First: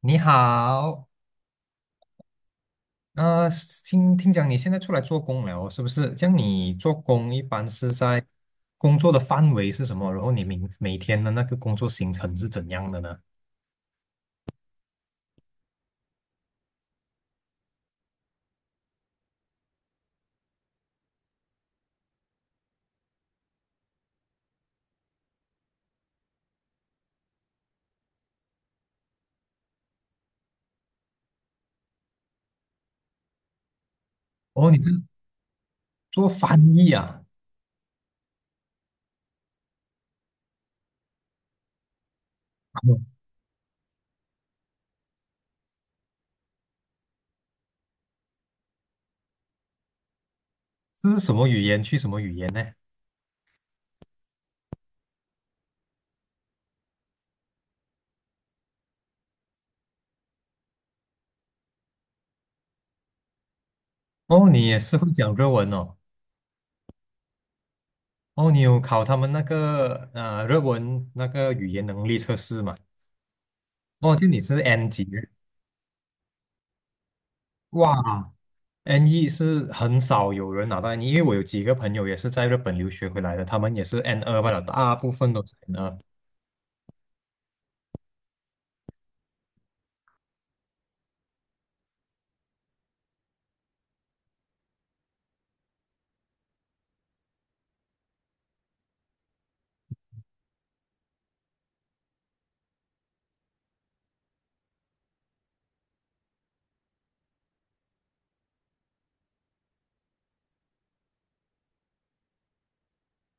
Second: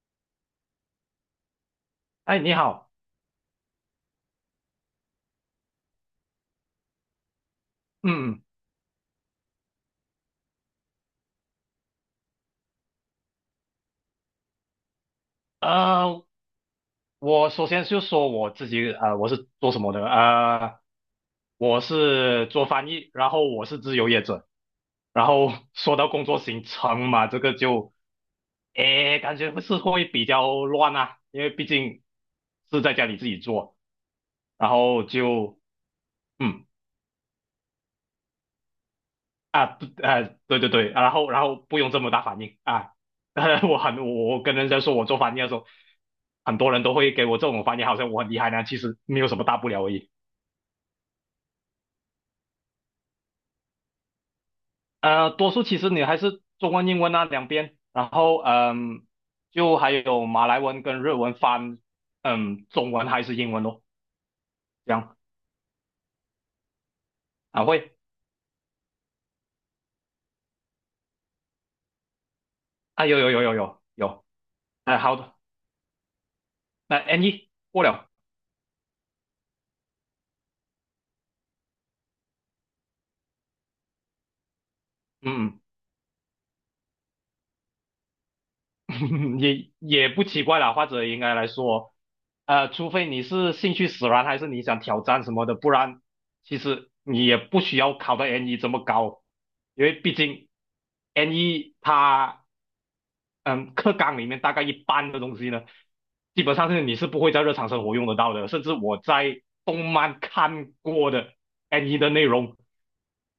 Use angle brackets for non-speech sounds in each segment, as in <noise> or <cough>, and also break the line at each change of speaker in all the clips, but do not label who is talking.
你好，
哎，你好。
呃，听讲你现在出来做工了哦，是不是？像你做工一般是在
嗯。
工作的范围是什么？然后你明每天的那个工作行程是怎样的呢？
呃，我首先就说我自己，我是做什么的？我是做翻译，然后我是自由业者，然后 <laughs> 说到工作行程嘛，这个就，感觉是会比较乱啊，因为毕竟是在家里自己做，
哦，
然
你是
后就，
做
嗯。
翻译啊？
啊，对啊，对对对，然后不用这么大反应啊，<laughs> 我很我我跟人家说我做翻译的时候，很多人都会给我这种反应，好像我很厉害呢，其实没有什么大不了而已。
这是什么语言去什么语言呢？
多数其实你还是中文英文啊两边，然后就还有马来文跟日文翻，中文还是英文咯，
哦，你也
这
是会
样。
讲日文哦。
啊会。
哦，你有考他们那个日文那个语言能力测试嘛？
啊有有有有有
哦，
有。
就你是 N
哎、
级，
好的，那 N 一过了，
哇，NE 是很少有人拿到 NE，因为我有几个朋友也是在日本留学回来的，他们也是 n 二罢了，大部分都
嗯
是
嗯。
n 二，
<laughs> 也不奇怪啦，或者应该来说，除非你是兴趣使然，还是你想挑战什么的，不然其实你也不需要考到 N 一这么高，因为毕竟 N 一它嗯课纲里面大概一半的东西呢，基本上是你是不会在日常生活用得到的，甚至我在动漫看过的 N 一的内容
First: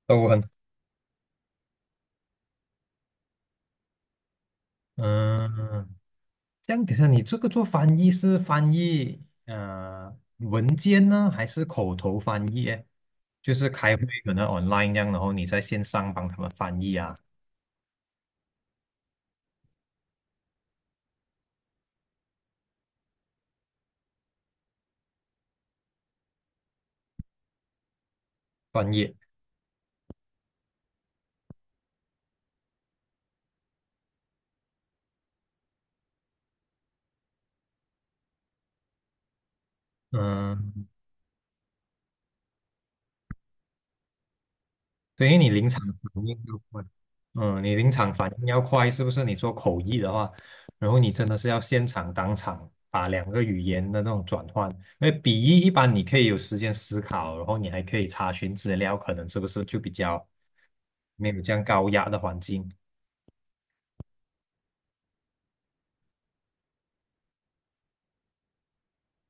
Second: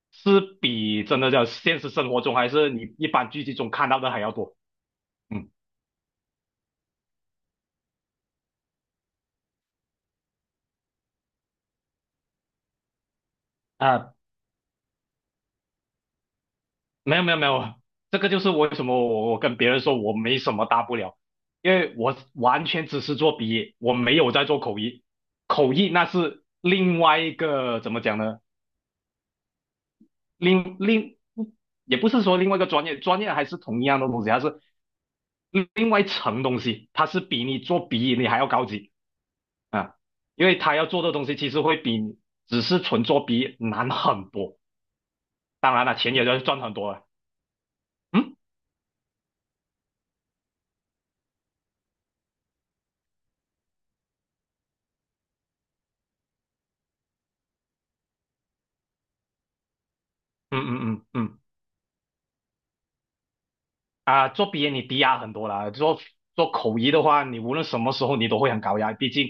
都很
是比真的叫现实生活中还是你一般剧集中看到的还要多，嗯
嗯。这样，等一下你这个做翻译是翻译文件呢，还是口头翻译诶，就是开会
啊、
可能 online 这样，然后你在线上帮他们翻译啊，
没有没有没有，这个就是为什么我跟别人说我没什么大不了，因为我完全只是做笔译，我没有在做口译，口译那是另外一个怎么讲呢？
翻译。
另另也不是说另外一个专业，专业还是同一样的东西，它是另外一层东西，它是比你做笔译你还要高级啊，因为他
嗯。
要做的东西其实会比你只是纯做笔译难很多，
对，因为你临
当
场
然
反
了，钱也
应
要
要
赚很
快，
多了，
嗯，你临场反
嗯
应要快，是不是？你做口译的话，然后你真的是要现场当场把两个语言的那种转换，因为笔译一般你可以有时间思考，然后你还可以查询资料，可能是不是就比较
嗯嗯嗯
没
嗯。
有这样高压的环境？
啊、做鼻炎你低压很多啦，做口译的话，你无论什么时候你都会很高压，毕竟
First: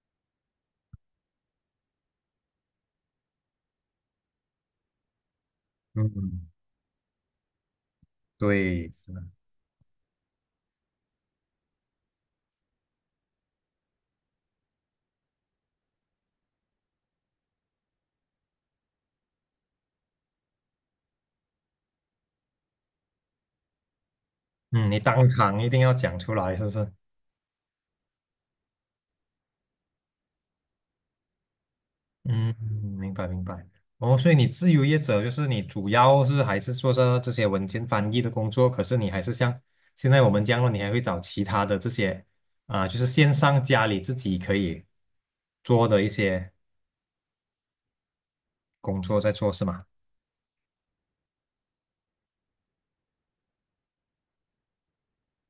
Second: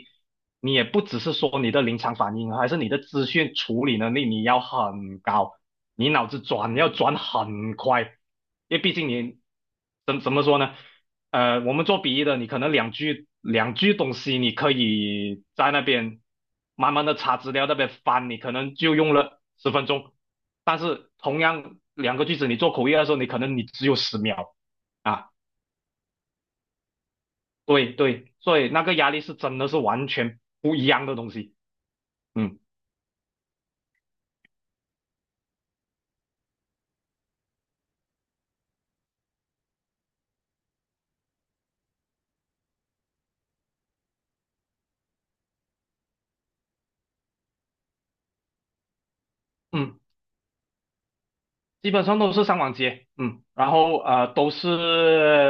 你也不只是说你的临场反应，还是你的资讯处理能力你要很高，你脑子
嗯，
转要转很快，因为
对，
毕竟
是的，
你怎么说呢？我们做笔译的，你可能两句两句东西，你可以在那边慢慢的查资料，那边翻，你可能就用了10分钟。但是同样两个句子，你做口译的时候，你可能你只有10秒，
嗯，你当
啊，
场一定要讲出来，是不是？
对对，所以那个压力是真的是完全不一样的东西，
嗯，
嗯
明白明白。哦，所以你自由业者就是你主要是还是做着这些文件翻译的工作，可是你还是像现在我们这样了，你还会找其他的这些啊、就是线上家里自己可以做的一些工作在做，是吗？
嗯，基本上都是上网接，然后都是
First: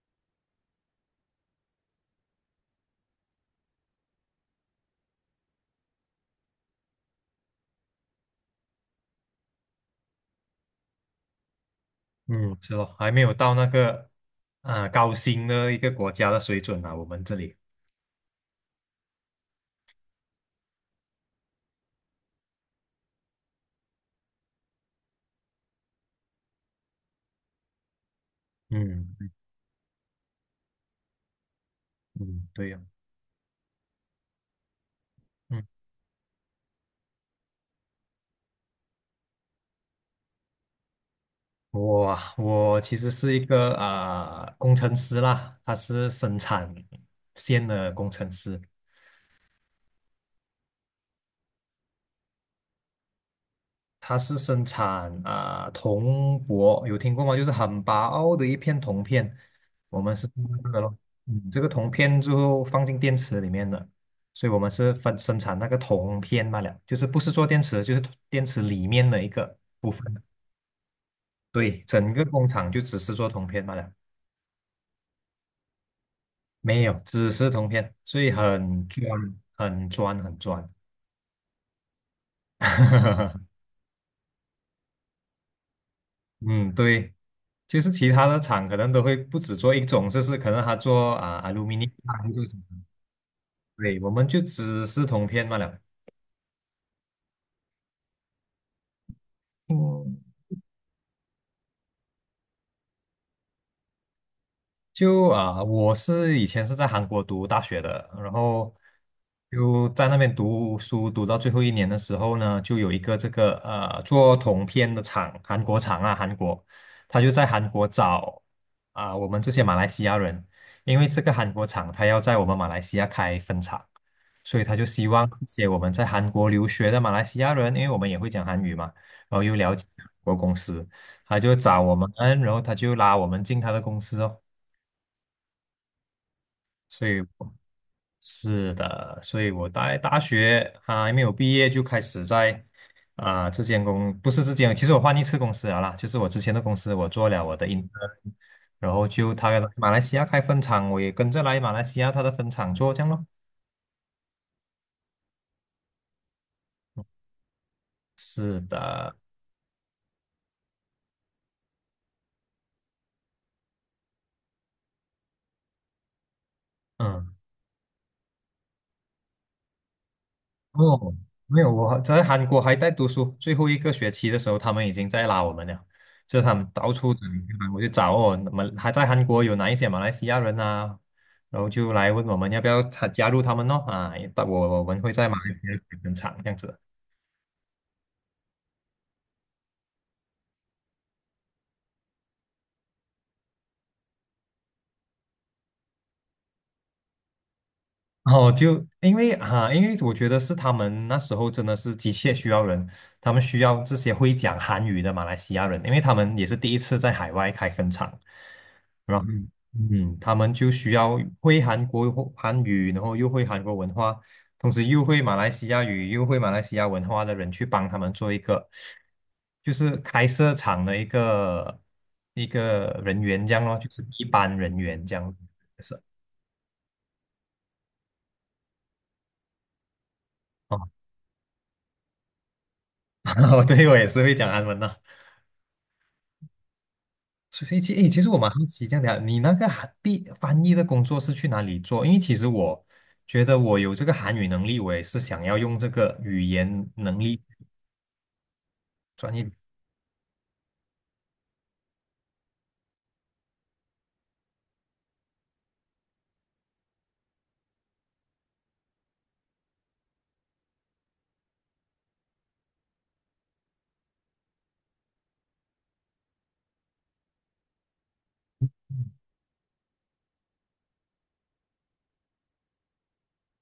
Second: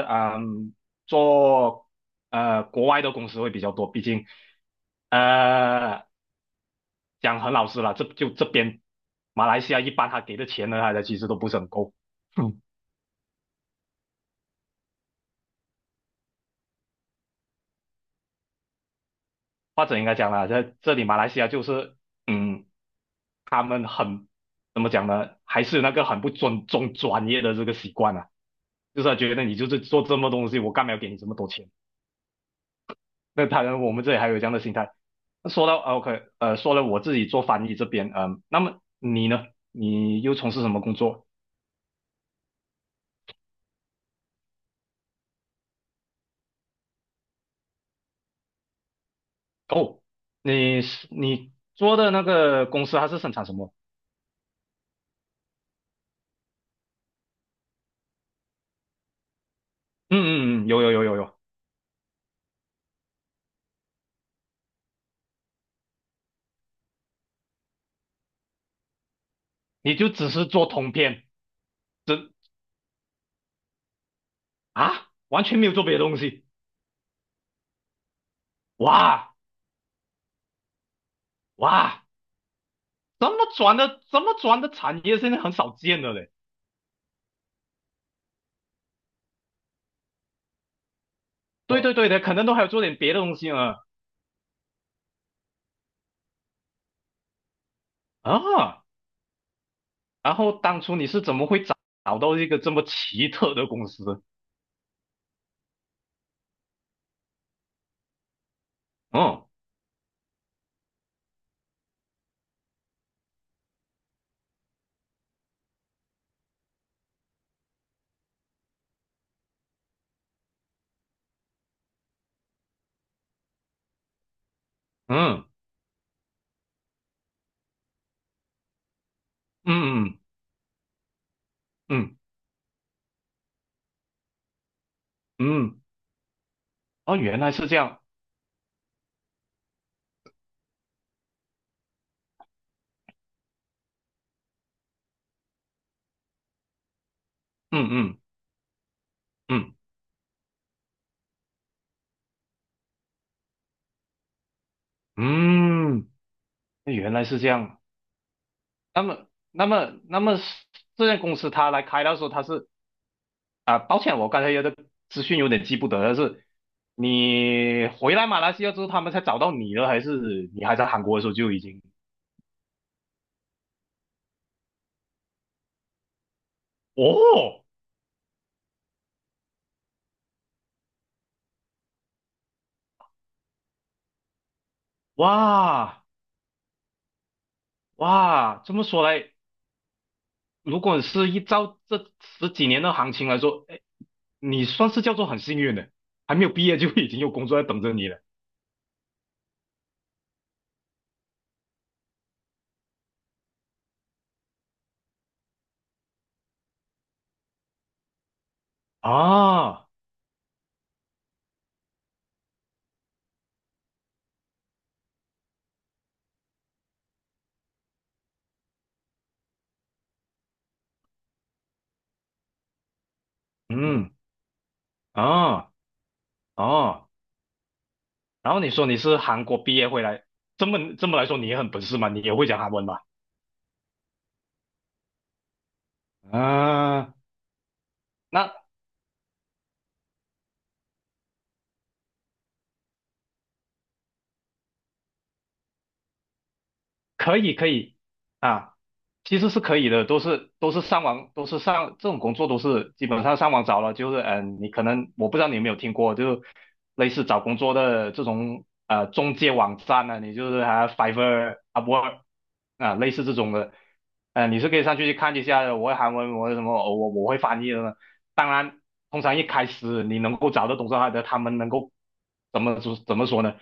做国外的公司会比较多，毕竟呃讲很老实了，这就这边马来西亚一般他给的钱呢，他的其实都不是很够，
嗯，
嗯，
是咯，还没有到那个啊、高薪的一个国家的水准啊，我们这里。
或者应该讲啦，在这里马来西亚就是嗯他们很。怎么讲呢？还是有那个很不尊重专业的这个习惯啊。就是他
嗯
觉得你就是做这么多东西，我干嘛要给你这么多钱？
嗯，对呀、
那当然，我们这里还有这样的心态。那
嗯。
说到啊 OK，说了我自己做翻译这边，那么你呢？你又从事什么工作？
我其实是一个啊、工程师啦，他是生产线的工程师，
哦，你是你做的那个公司它是生产什么？
他是生产啊、铜箔，有听过吗？就是很薄的一片铜片，我们
嗯
是做
嗯嗯，
这个
有有
咯，
有有有，
嗯，这个铜片最后放进电池里面的，所以我们是分生产那个铜片罢了，就是不是做电池，就是电池里面的一个部
你就
分。
只是做通篇，
对，整个
这
工厂就只是做铜片罢了。
啊，完全没有做别的东西。
没有，只是铜片，所以很嗯
哇
专、很专、很专。
哇，这么
<laughs>
转的这么转的产业现在很少见了嘞。
嗯，对，就是其他的厂可能都会不只做一种，就是可能他做啊、a l u m i
对哦
n
对对的，
i
可
做
能都
什
还有
么？
做点别的东西呢。
对，我们就只是铜片罢了。
啊然后当初你是怎么会找找到一个这么奇特的公司？
就啊、我是以前是在韩国读大学的，然后
嗯
就在那边读书，读到最后一年的时候呢，就有一个这个做铜片的厂，韩国厂啊，韩国，他就在韩国找啊、我们这些马来西亚人，因为这个韩国厂他要在我们马来西亚开分厂，所以他就希望
嗯
一些我们在韩国留学的马来西亚人，因为我们也会讲韩语嘛，然后又了解
嗯
韩
嗯
国公司，他就找我们，
嗯
然后他就拉我们进他的公司哦。
嗯，
所
哦，
以
原来
我
是这样，
是的，所以我大学啊还没有毕业就开始在啊、这间公不是这间，其实我换一次公司了啦，就是我之前的公司我做了我的
嗯
intern，
嗯
然后就他
嗯
马来西亚开分厂，我也跟着来马来西亚他的分厂做这样咯。
嗯，那原来是这样。
是
那
的，
么那么那么是这家公司他来开的时候，他是啊，抱歉，我刚才有的资讯有点记不得了，是
嗯。
你回来马来西亚之后，他们才找到你了，还是你还在韩
哦，
国的时候就已
没有，
经？
我在韩国还在读书，最后一个学期的时候，他们已经在拉我们了，就是他们到处找
哦，
我就找哦，那么还在韩国有哪一些马来西亚人啊，然后就来问我们要不要参加入他们咯啊，我们会在马来西亚
哇
分厂这样子。
哇，这么说来，如果是依照这十几年的行情来说，哎，你算是叫做很幸运的，还没有毕业就已经有工作在等着你了
然后就因为啊，因为我觉得是他们那时候真的是急切需要人，他们需要这些会讲韩语的马来西亚人，因为他们也是第一次在海外开分厂，嗯
啊，
嗯，他们就需要会韩国韩语，然后又会韩国文化，同时又会马来西亚语，又会马来西亚文化的人去帮他们做一个，就是开设厂的一个一个人员这样咯，就是
嗯
一般人员这样
啊
是
哦，然后你说你是韩国毕业回来，这
哦，
么这么来说你也很本事嘛，你也会讲韩文吧？
<laughs> 对我也是会讲韩文的。
啊，
所以其实我蛮好
那
奇这样的，你那个韩毕翻译的工作是去哪里做？因为其实我觉得我有这个韩语能力，我也是想要用这个语言能
可
力。
以可以啊，
专
其实
业。
是可以的，都是上网，都是上这种工作都是基本上上网找了，就是你可能我不知道你有没有听过，就类似找工作的这种中介网站呢、啊你就是还、Fiverr、UPW 啊，类似这种的，你是可以上去去看一下的我会韩文，我会什么，哦我会翻译的呢。当然，通常一开始你能够找到懂这行的，他们能够怎么说呢？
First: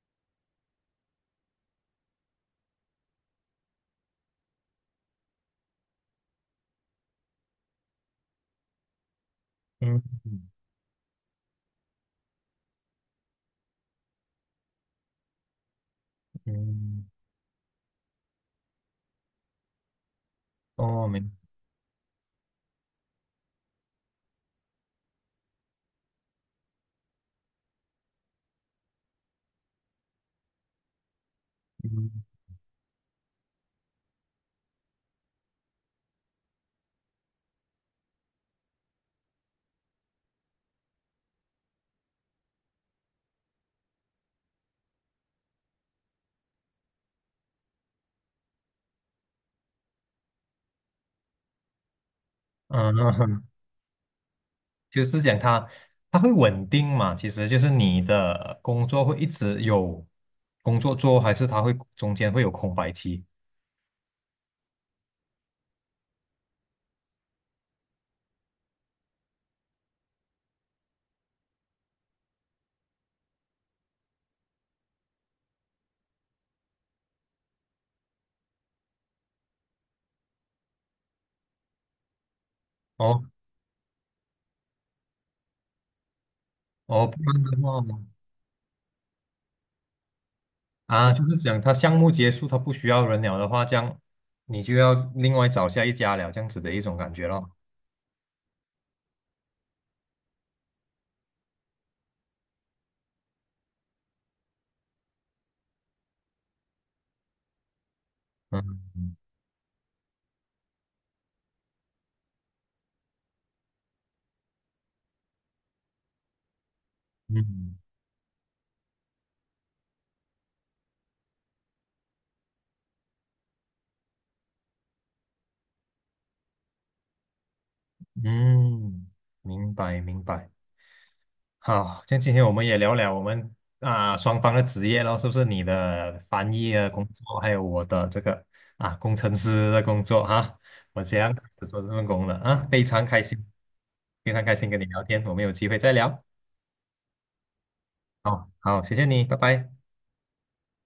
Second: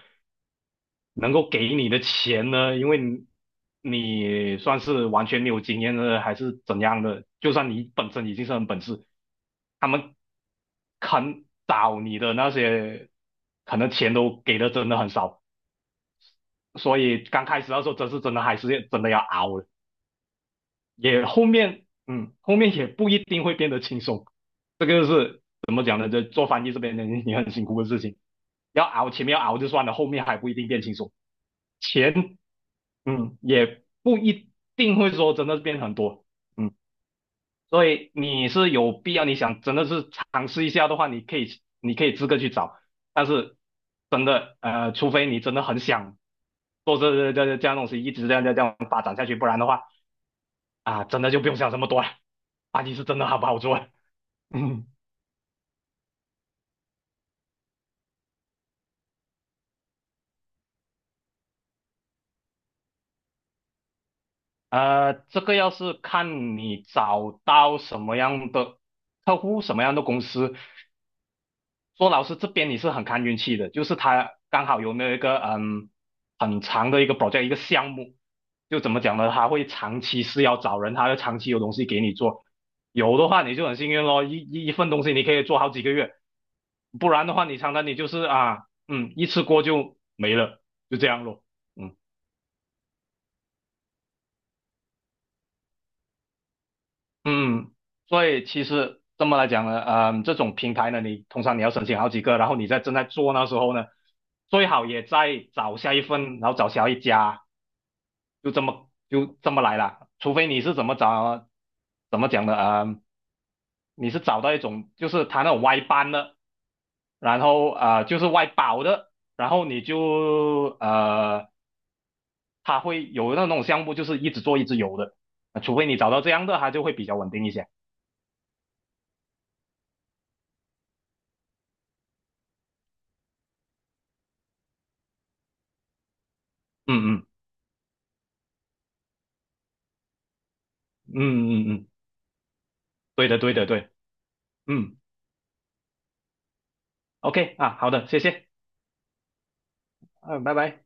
能够给你的钱呢，因为你算是完全没有经验的，还是怎样的？就算你本身已经是很本事，他
嗯
们
嗯，
肯找你的那些，可能钱都给的真的很少，所
嗯，
以刚开始的时候，真是真的还是真的要熬了。
哦，
也
明，
后面后面也不一定会变得轻松，这个是怎么讲呢？这做翻译这边的你很辛苦的事情，要熬前面要熬就算了，后面还不一定变轻松。
嗯
钱也不一定会说真的变很多，嗯，所以你是有必要，你想真的是尝试一下的话，你可以自个去找，但是真的除非你真的很想做这样东西，一直这样这样这样发展下去，不然的话啊，真的就不用想这么多了，巴基是真的好
嗯，
不
<laughs>
好做，<laughs> 嗯，
就是讲它，它会稳定嘛？其实就是你的工作会一直有工作做，还是它会中间会有空白期？
这个要是看你找到什么样的客户，什么样的公司。说老师这边你是很看运气的，就是他刚好有那一个很长的一个项目，就怎么讲呢？他会长期是要找人，他要长期有东西给你做。有
哦
的话你就很幸运咯，一份东西你可以做好几个月，
哦，
不
不
然的
然
话
的
你常
话
常你就是啊一次过就这
啊，就
样
是
咯，
讲它
嗯
项目结束，它不需要人了的话，这样你就要另外找下一家了，这样子的一种感觉咯。
嗯，所以其实这么来讲呢，这种平台呢，你通常你要申请好几个，然后你在正在做那时候呢。最好也再找下一份，然后找下一家，就这
嗯
么就这么来了，除非你是怎么找，怎么讲的啊、你是找到一种就是他那种外班的，然后
嗯
啊、就是外包的，然后你就他会有那种项目就是一直做一直有的，除非你找到这样的，他就会比较稳定一些。
嗯，嗯明白明白。好，像今天我们也聊聊我们啊、双方的职业咯，是不是你的翻译的工
嗯嗯
作，还有我的这个啊工程师的工作哈、我
嗯
这样开
嗯
始
嗯，
做这
嗯
份工了啊，非常开
对
心，
的对的对，
非常开心跟你
嗯
聊天，我们有机会再聊。
，OK 啊，好的，谢谢，
好，好，谢谢你，拜拜。
嗯，拜拜。